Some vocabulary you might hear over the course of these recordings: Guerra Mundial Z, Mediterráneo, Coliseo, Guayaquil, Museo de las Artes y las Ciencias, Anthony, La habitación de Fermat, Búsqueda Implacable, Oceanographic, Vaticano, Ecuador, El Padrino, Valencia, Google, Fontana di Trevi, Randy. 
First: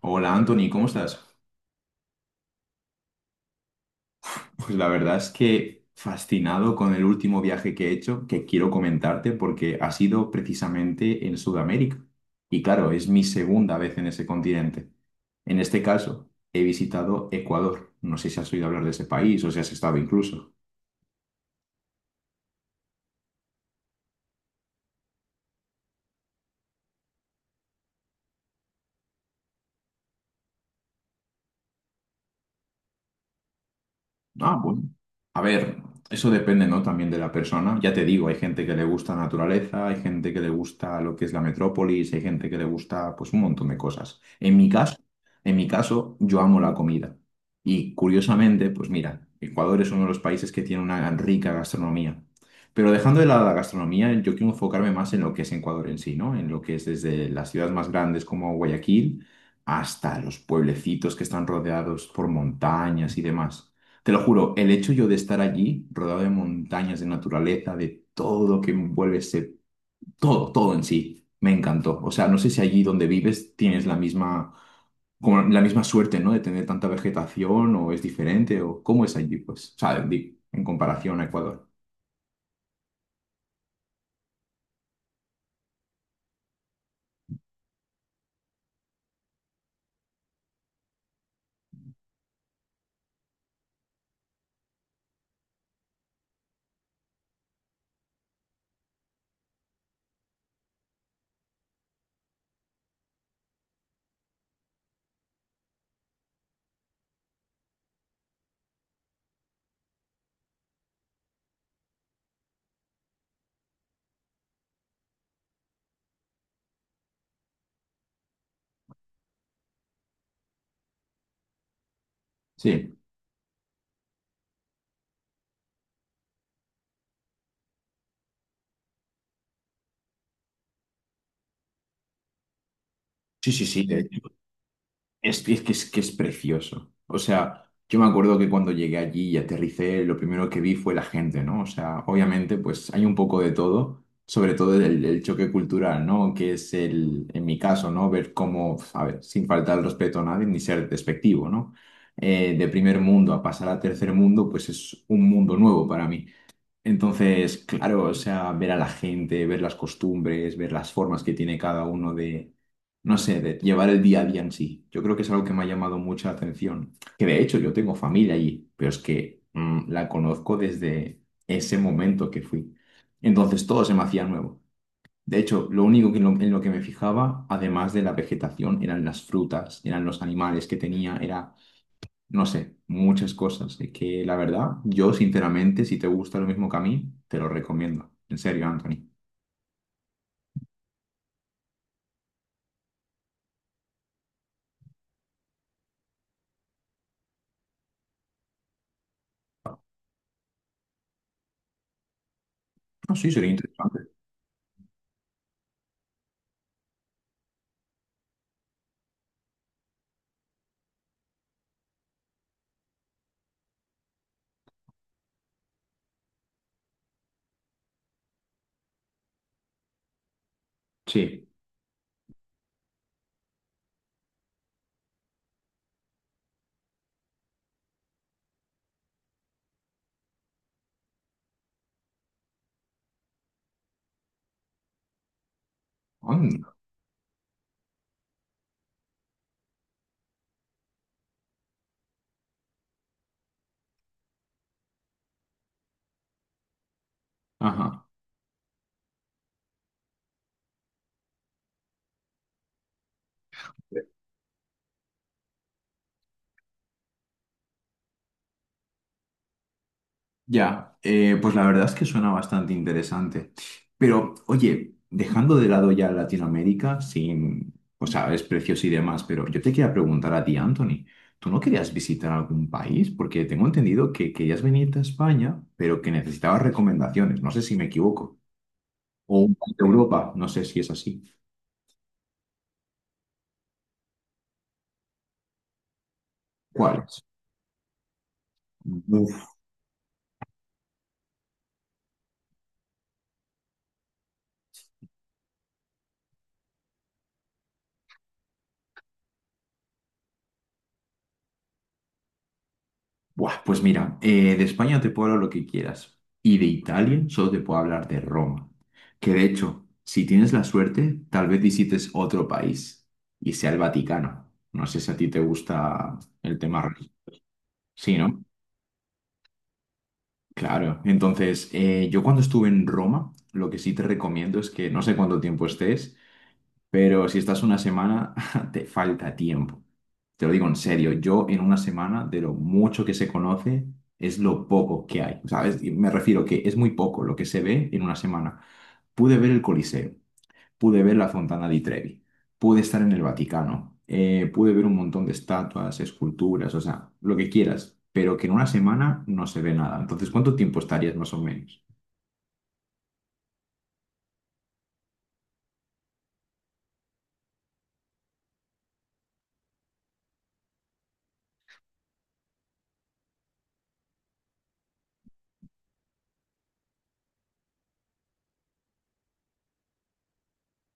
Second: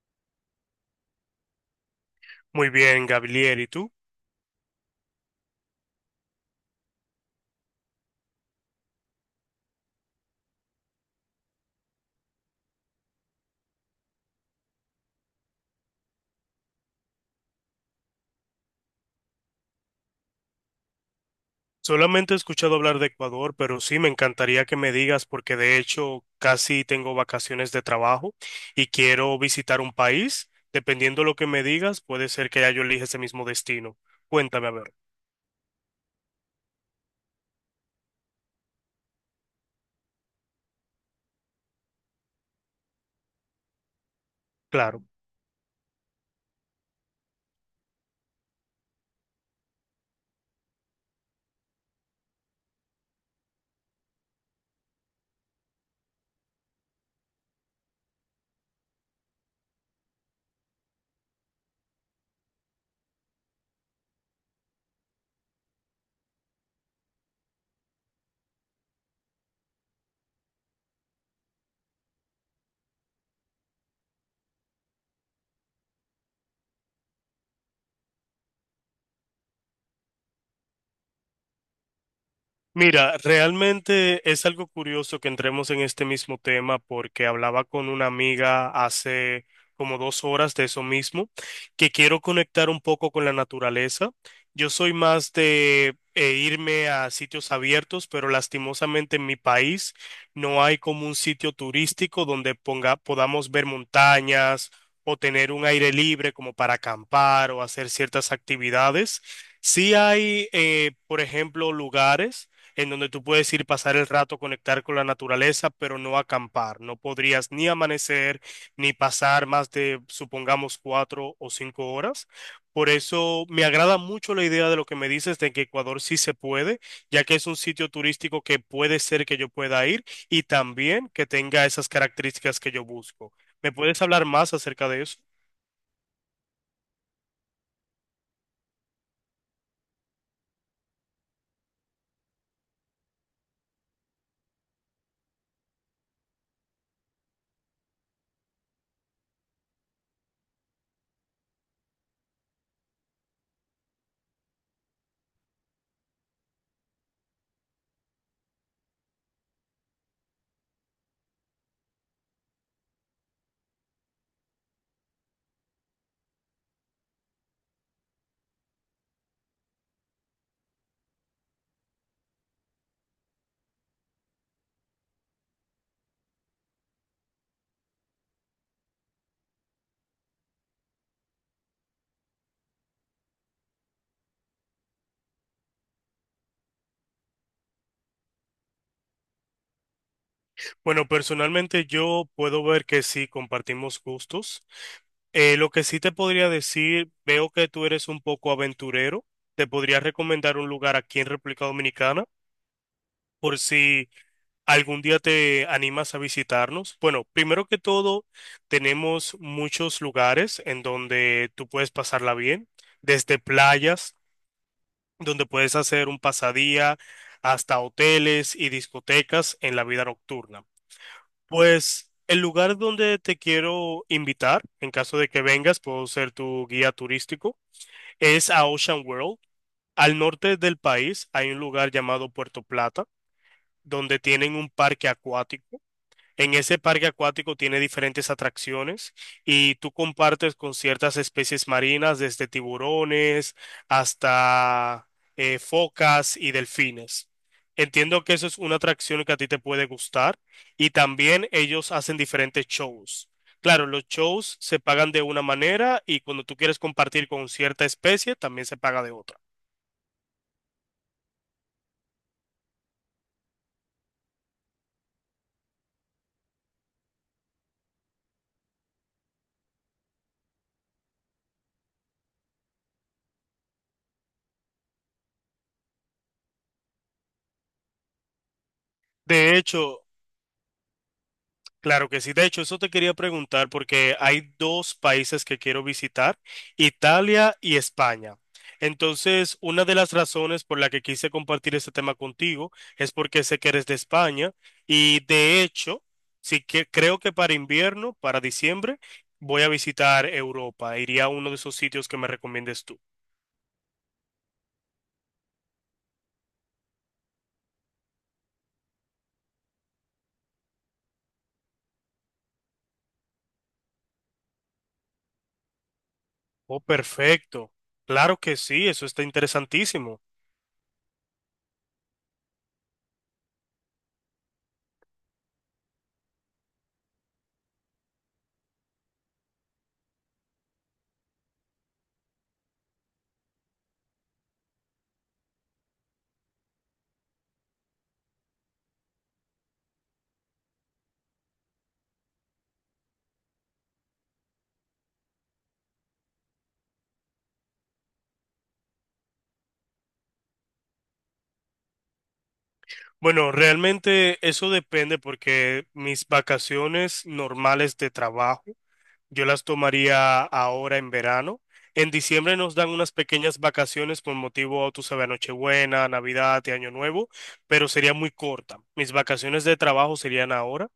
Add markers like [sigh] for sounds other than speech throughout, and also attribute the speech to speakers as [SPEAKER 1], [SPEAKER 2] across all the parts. [SPEAKER 1] Hola Anthony, ¿cómo estás?
[SPEAKER 2] Muy bien, Gabriel, ¿y tú?
[SPEAKER 1] Pues la verdad es que fascinado con el último viaje que he hecho, que quiero comentarte porque ha sido precisamente en Sudamérica. Y claro, es mi segunda vez en ese continente. En este caso, he visitado Ecuador. No sé si has oído hablar de ese país o si has estado incluso.
[SPEAKER 2] Solamente he escuchado hablar de Ecuador, pero sí me encantaría que me digas porque de hecho casi tengo vacaciones de trabajo y quiero visitar un país. Dependiendo lo que me digas, puede ser que ya yo elija ese mismo destino.
[SPEAKER 1] Ah,
[SPEAKER 2] Cuéntame, a
[SPEAKER 1] bueno.
[SPEAKER 2] ver.
[SPEAKER 1] A ver, eso depende, ¿no? También de la persona. Ya te digo, hay gente que le gusta la naturaleza, hay gente que le gusta lo que es la metrópolis, hay gente que le gusta, pues, un montón de cosas. En mi caso,
[SPEAKER 2] Claro.
[SPEAKER 1] en mi caso, yo amo la comida. Y curiosamente, pues mira, Ecuador es uno de los países que tiene una rica gastronomía. Pero dejando de lado la gastronomía, yo quiero enfocarme más en lo que es Ecuador en sí, ¿no? En lo que es desde las ciudades más grandes como Guayaquil hasta los pueblecitos que están rodeados por montañas y demás. Te lo juro, el hecho yo de estar allí, rodeado de montañas, de naturaleza, de todo lo que envuelve ese, todo, todo en sí, me encantó. O sea, no sé si allí donde vives tienes la misma, como la misma suerte, ¿no? De tener tanta vegetación o es diferente o cómo es allí, pues, o sea, en comparación a Ecuador.
[SPEAKER 2] Mira, realmente es algo curioso que entremos en este mismo tema porque hablaba con una amiga hace como dos horas de eso mismo, que quiero conectar un poco con la naturaleza. Yo soy más de irme a sitios abiertos, pero lastimosamente en mi país no hay como un sitio turístico donde ponga, podamos ver montañas o tener un aire libre como para acampar o hacer ciertas actividades. Sí hay, por ejemplo, lugares en donde tú puedes ir pasar el rato, conectar con la naturaleza, pero no acampar. No podrías ni amanecer, ni pasar más de, supongamos, cuatro o cinco horas. Por
[SPEAKER 1] Sí,
[SPEAKER 2] eso me agrada mucho la idea de lo que me dices de que Ecuador sí se puede, ya que es un sitio turístico que puede ser que yo pueda ir y también que tenga esas características que yo busco.
[SPEAKER 1] sí, sí,
[SPEAKER 2] ¿Me
[SPEAKER 1] sí.
[SPEAKER 2] puedes hablar más acerca de eso?
[SPEAKER 1] Es que es precioso. O sea, yo me acuerdo que cuando llegué allí y aterricé, lo primero que vi fue la gente, ¿no? O sea, obviamente, pues hay un poco de todo, sobre todo el choque cultural, ¿no? Que es el, en mi caso, ¿no? Ver cómo, a ver, sin faltar el respeto a nadie ni ser despectivo, ¿no? De primer mundo a pasar a tercer mundo, pues es un mundo nuevo para mí. Entonces, claro, o sea, ver a la gente, ver las costumbres, ver las formas que tiene cada uno de, no sé, de llevar el día a día en sí. Yo creo que es algo que me ha llamado mucha atención. Que de hecho yo tengo familia allí, pero es que la conozco desde ese momento que fui. Entonces todo se me hacía nuevo. De hecho, lo único que en lo que me fijaba, además de la vegetación, eran las frutas, eran los animales que tenía, era no sé, muchas cosas. Es que la verdad, yo sinceramente, si te gusta lo mismo que a mí, te lo recomiendo. En serio, Anthony.
[SPEAKER 2] Bueno, personalmente yo puedo ver que sí compartimos gustos. Lo que sí te podría decir, veo que tú eres un poco aventurero. Te podría recomendar un lugar aquí en República Dominicana
[SPEAKER 1] No, sí, sería
[SPEAKER 2] por si
[SPEAKER 1] interesante.
[SPEAKER 2] algún día te animas a visitarnos. Bueno, primero que todo, tenemos muchos lugares en donde tú puedes pasarla bien, desde playas, donde puedes hacer un pasadía, hasta hoteles y discotecas en la vida nocturna.
[SPEAKER 1] Sí.
[SPEAKER 2] Pues el lugar donde te quiero invitar, en caso de que vengas, puedo ser tu guía turístico, es a Ocean World. Al norte del país hay un lugar llamado Puerto Plata, donde tienen un parque acuático. En
[SPEAKER 1] Anda.
[SPEAKER 2] ese parque acuático tiene diferentes atracciones y tú compartes con ciertas especies marinas, desde tiburones hasta focas y delfines.
[SPEAKER 1] Ajá.
[SPEAKER 2] Entiendo que eso es una atracción que a ti te puede gustar y también ellos hacen diferentes shows. Claro, los shows se pagan de una manera y cuando tú quieres compartir con cierta especie también se paga de otra.
[SPEAKER 1] Ya, pues la verdad es que suena bastante interesante. Pero, oye, dejando de lado ya Latinoamérica, sin, o sea, precios y demás, pero yo te quería preguntar a ti, Anthony, ¿tú no querías visitar algún país? Porque tengo entendido que querías venirte a España, pero que necesitabas recomendaciones. No sé si me equivoco. ¿O un
[SPEAKER 2] De
[SPEAKER 1] país de
[SPEAKER 2] hecho,
[SPEAKER 1] Europa? No sé si es así.
[SPEAKER 2] claro que sí. De hecho, eso te quería preguntar porque hay dos países que quiero visitar,
[SPEAKER 1] ¿Cuáles?
[SPEAKER 2] Italia y España.
[SPEAKER 1] Uf,
[SPEAKER 2] Entonces, una de las razones por la que quise compartir este tema contigo es porque sé que eres de España y de hecho, sí que creo que para invierno, para diciembre, voy a visitar Europa. Iría a uno de esos sitios que me recomiendes tú.
[SPEAKER 1] buah, pues mira, de España te puedo hablar lo que quieras. Y de Italia solo te puedo hablar de Roma. Que de hecho, si tienes la suerte, tal vez visites otro país y sea el Vaticano. No sé si a ti te gusta el
[SPEAKER 2] Oh,
[SPEAKER 1] tema religioso.
[SPEAKER 2] perfecto.
[SPEAKER 1] Sí,
[SPEAKER 2] Claro
[SPEAKER 1] ¿no?
[SPEAKER 2] que sí, eso está interesantísimo.
[SPEAKER 1] Claro. Entonces, yo cuando estuve en Roma, lo que sí te recomiendo es que no sé cuánto tiempo estés. Pero si estás una semana, [laughs] te falta tiempo. Te lo digo en serio, yo en una semana, de lo mucho que se conoce, es lo poco que hay. ¿Sabes? Y me refiero que es muy poco lo que se ve en una semana. Pude ver el Coliseo, pude ver la Fontana di Trevi, pude estar en el Vaticano, pude ver un montón de estatuas, esculturas, o sea, lo que quieras, pero que en una semana no se ve nada. Entonces, ¿cuánto tiempo estarías más o menos?
[SPEAKER 2] Bueno, realmente eso depende porque mis vacaciones normales de trabajo, yo las tomaría ahora en verano. En diciembre nos dan unas pequeñas vacaciones por motivo, tú sabes, Nochebuena, Navidad y Año Nuevo, pero sería muy corta. Mis vacaciones de trabajo serían ahora,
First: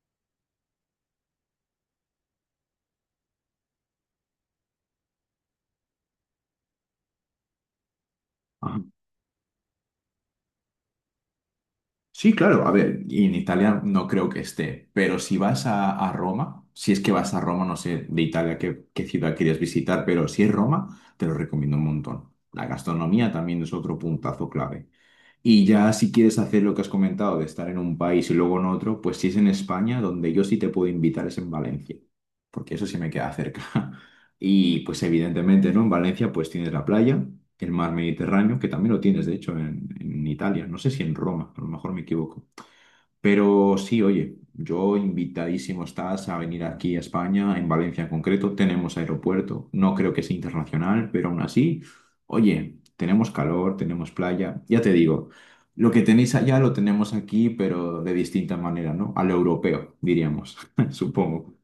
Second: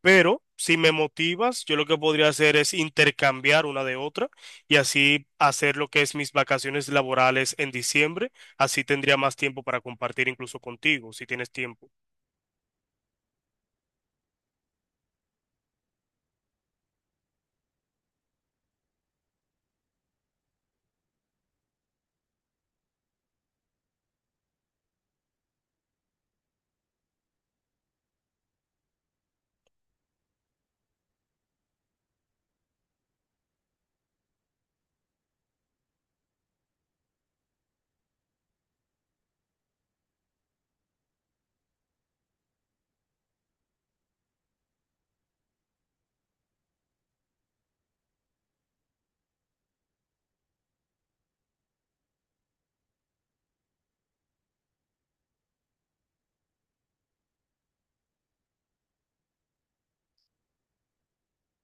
[SPEAKER 2] pero si me motivas, yo lo que podría hacer es intercambiar una de otra y así hacer lo que es mis vacaciones laborales en diciembre. Así tendría más tiempo para compartir incluso contigo, si tienes tiempo.
[SPEAKER 1] Sí, claro, a ver, y en Italia no creo que esté, pero si vas a Roma, si es que vas a Roma, no sé de Italia qué ciudad quieres visitar, pero si es Roma, te lo recomiendo un montón. La gastronomía también es otro puntazo clave. Y ya si quieres hacer lo que has comentado, de estar en un país y luego en otro, pues si es en España, donde yo sí te puedo invitar es en Valencia, porque eso sí me queda cerca. [laughs] Y pues evidentemente, ¿no? En Valencia pues tienes la playa, el mar Mediterráneo, que también lo tienes, de hecho, en Italia, no sé si en Roma, a lo mejor me equivoco. Pero sí, oye, yo invitadísimo estás a venir aquí a España, en Valencia en concreto, tenemos aeropuerto, no creo que sea internacional, pero aún así, oye, tenemos calor, tenemos playa, ya te digo, lo que tenéis allá lo tenemos aquí, pero de distinta manera, ¿no? A lo europeo, diríamos, [laughs] supongo.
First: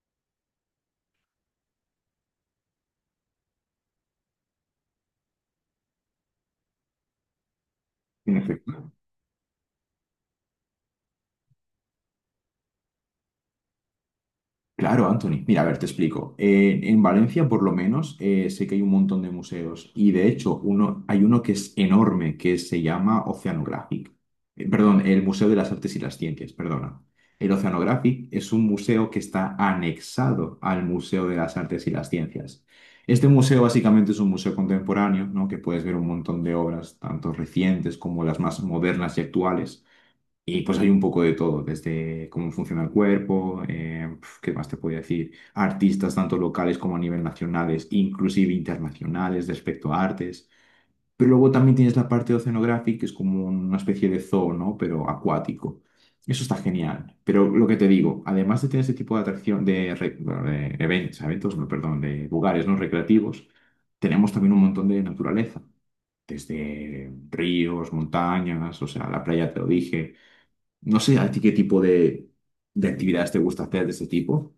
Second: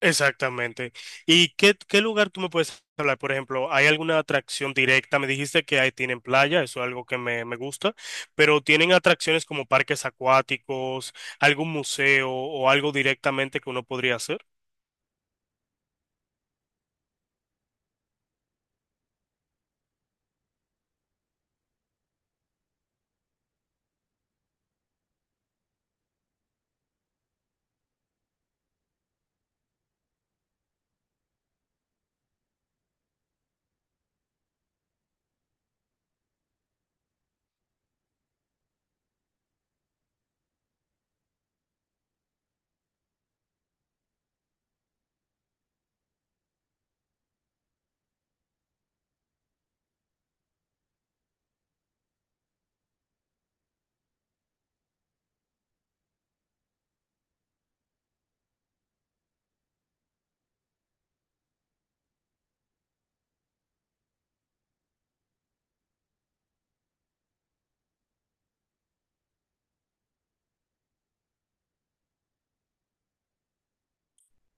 [SPEAKER 2] Exactamente. ¿Y qué lugar tú me puedes hablar? Por ejemplo, ¿hay alguna atracción directa? Me dijiste que ahí tienen playa, eso es algo que me gusta, pero ¿tienen atracciones como parques acuáticos, algún museo o algo directamente que uno podría hacer?
[SPEAKER 1] Claro, Anthony. Mira, a ver, te explico. En Valencia, por lo menos, sé que hay un montón de museos y de hecho hay uno que es enorme, que se llama Oceanographic. Perdón, el Museo de las Artes y las Ciencias, perdona. El Oceanographic es un museo que está anexado al Museo de las Artes y las Ciencias. Este museo básicamente es un museo contemporáneo, ¿no? Que puedes ver un montón de obras, tanto recientes como las más modernas y actuales. Y pues hay un poco de todo, desde cómo funciona el cuerpo, ¿qué más te puedo decir? Artistas tanto locales como a nivel nacionales, inclusive internacionales respecto a artes. Pero luego también tienes la parte oceanográfica, que es como una especie de zoo, ¿no? Pero acuático. Eso está genial. Pero lo que te digo, además de tener ese tipo de atracción, bueno, de eventos, eventos, no, perdón, de lugares no recreativos, tenemos también un montón de naturaleza desde ríos, montañas, o sea, la playa te lo dije, no sé a ti qué tipo de actividades te gusta hacer de ese tipo.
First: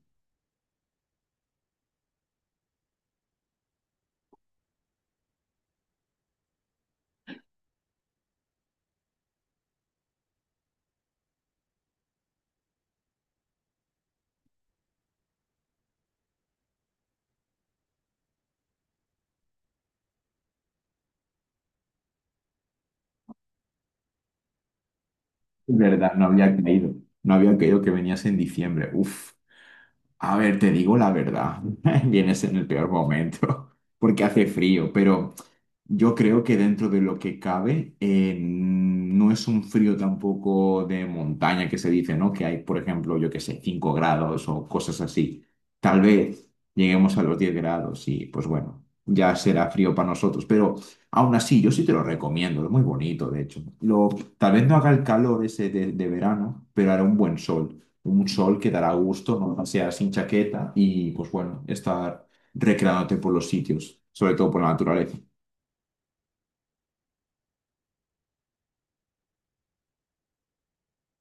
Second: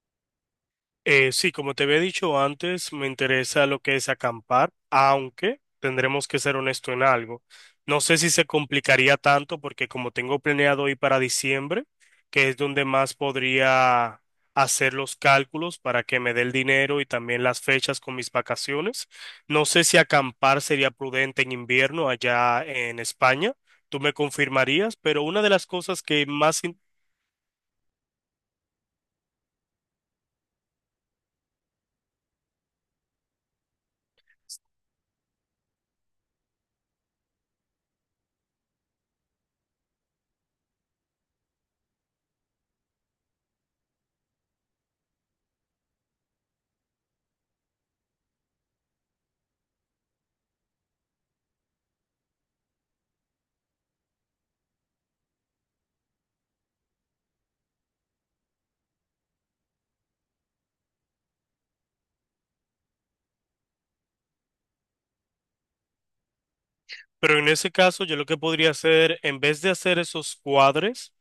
[SPEAKER 2] Sí, como te había dicho antes, me interesa lo que es acampar, aunque tendremos que ser honesto en algo. No sé si se complicaría tanto porque como tengo planeado ir para diciembre, que es donde más podría hacer los cálculos para que me dé el dinero y también las fechas con mis vacaciones, no sé si acampar sería prudente en invierno allá en España. Tú me confirmarías, pero una de las
[SPEAKER 1] Es
[SPEAKER 2] cosas
[SPEAKER 1] verdad, no
[SPEAKER 2] que
[SPEAKER 1] había
[SPEAKER 2] más... in-
[SPEAKER 1] caído. No había caído que venías en diciembre. Uf. A ver, te digo la verdad. [laughs] Vienes en el peor momento [laughs] porque hace frío, pero yo creo que dentro de lo que cabe, no es un frío tampoco de montaña que se dice, ¿no? Que hay, por ejemplo, yo qué sé, 5 grados o cosas así. Tal vez lleguemos a los 10 grados y pues bueno, ya será frío para nosotros. Pero aún así, yo sí te lo recomiendo, es muy bonito, de hecho. Lo, tal vez no haga el calor ese de verano, pero hará un buen sol. Un sol que dará gusto, no sea sin chaqueta y pues bueno, estar recreándote por los sitios, sobre todo por la naturaleza.
[SPEAKER 2] Pero en ese caso, yo lo que podría hacer, en vez de hacer esos cuadres,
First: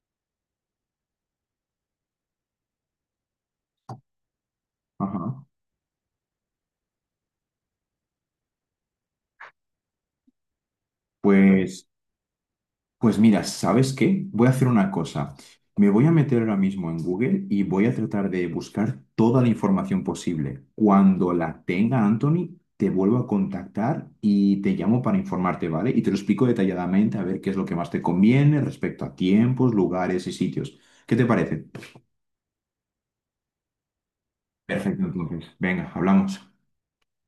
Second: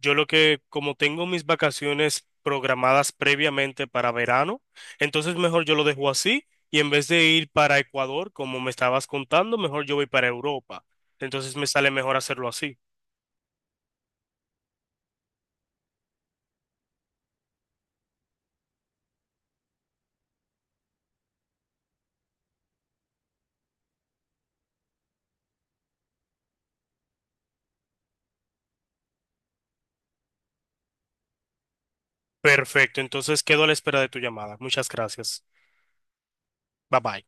[SPEAKER 2] yo lo que, como tengo mis vacaciones programadas previamente para verano, entonces
[SPEAKER 1] Ajá.
[SPEAKER 2] mejor yo lo dejo así y en vez de ir para Ecuador, como me estabas contando, mejor yo voy para Europa. Entonces me
[SPEAKER 1] Pues,
[SPEAKER 2] sale mejor hacerlo así.
[SPEAKER 1] pues mira, ¿sabes qué? Voy a hacer una cosa. Me voy a meter ahora mismo en Google y voy a tratar de buscar toda la información posible. Cuando la tenga, Anthony, te vuelvo a contactar y te llamo para informarte, ¿vale? Y te lo explico detalladamente a ver qué es lo que más te conviene respecto a tiempos, lugares y sitios. ¿Qué te parece?
[SPEAKER 2] Perfecto, entonces quedo a la espera de tu llamada. Muchas
[SPEAKER 1] Perfecto,
[SPEAKER 2] gracias.
[SPEAKER 1] entonces. Venga, hablamos.
[SPEAKER 2] Bye bye.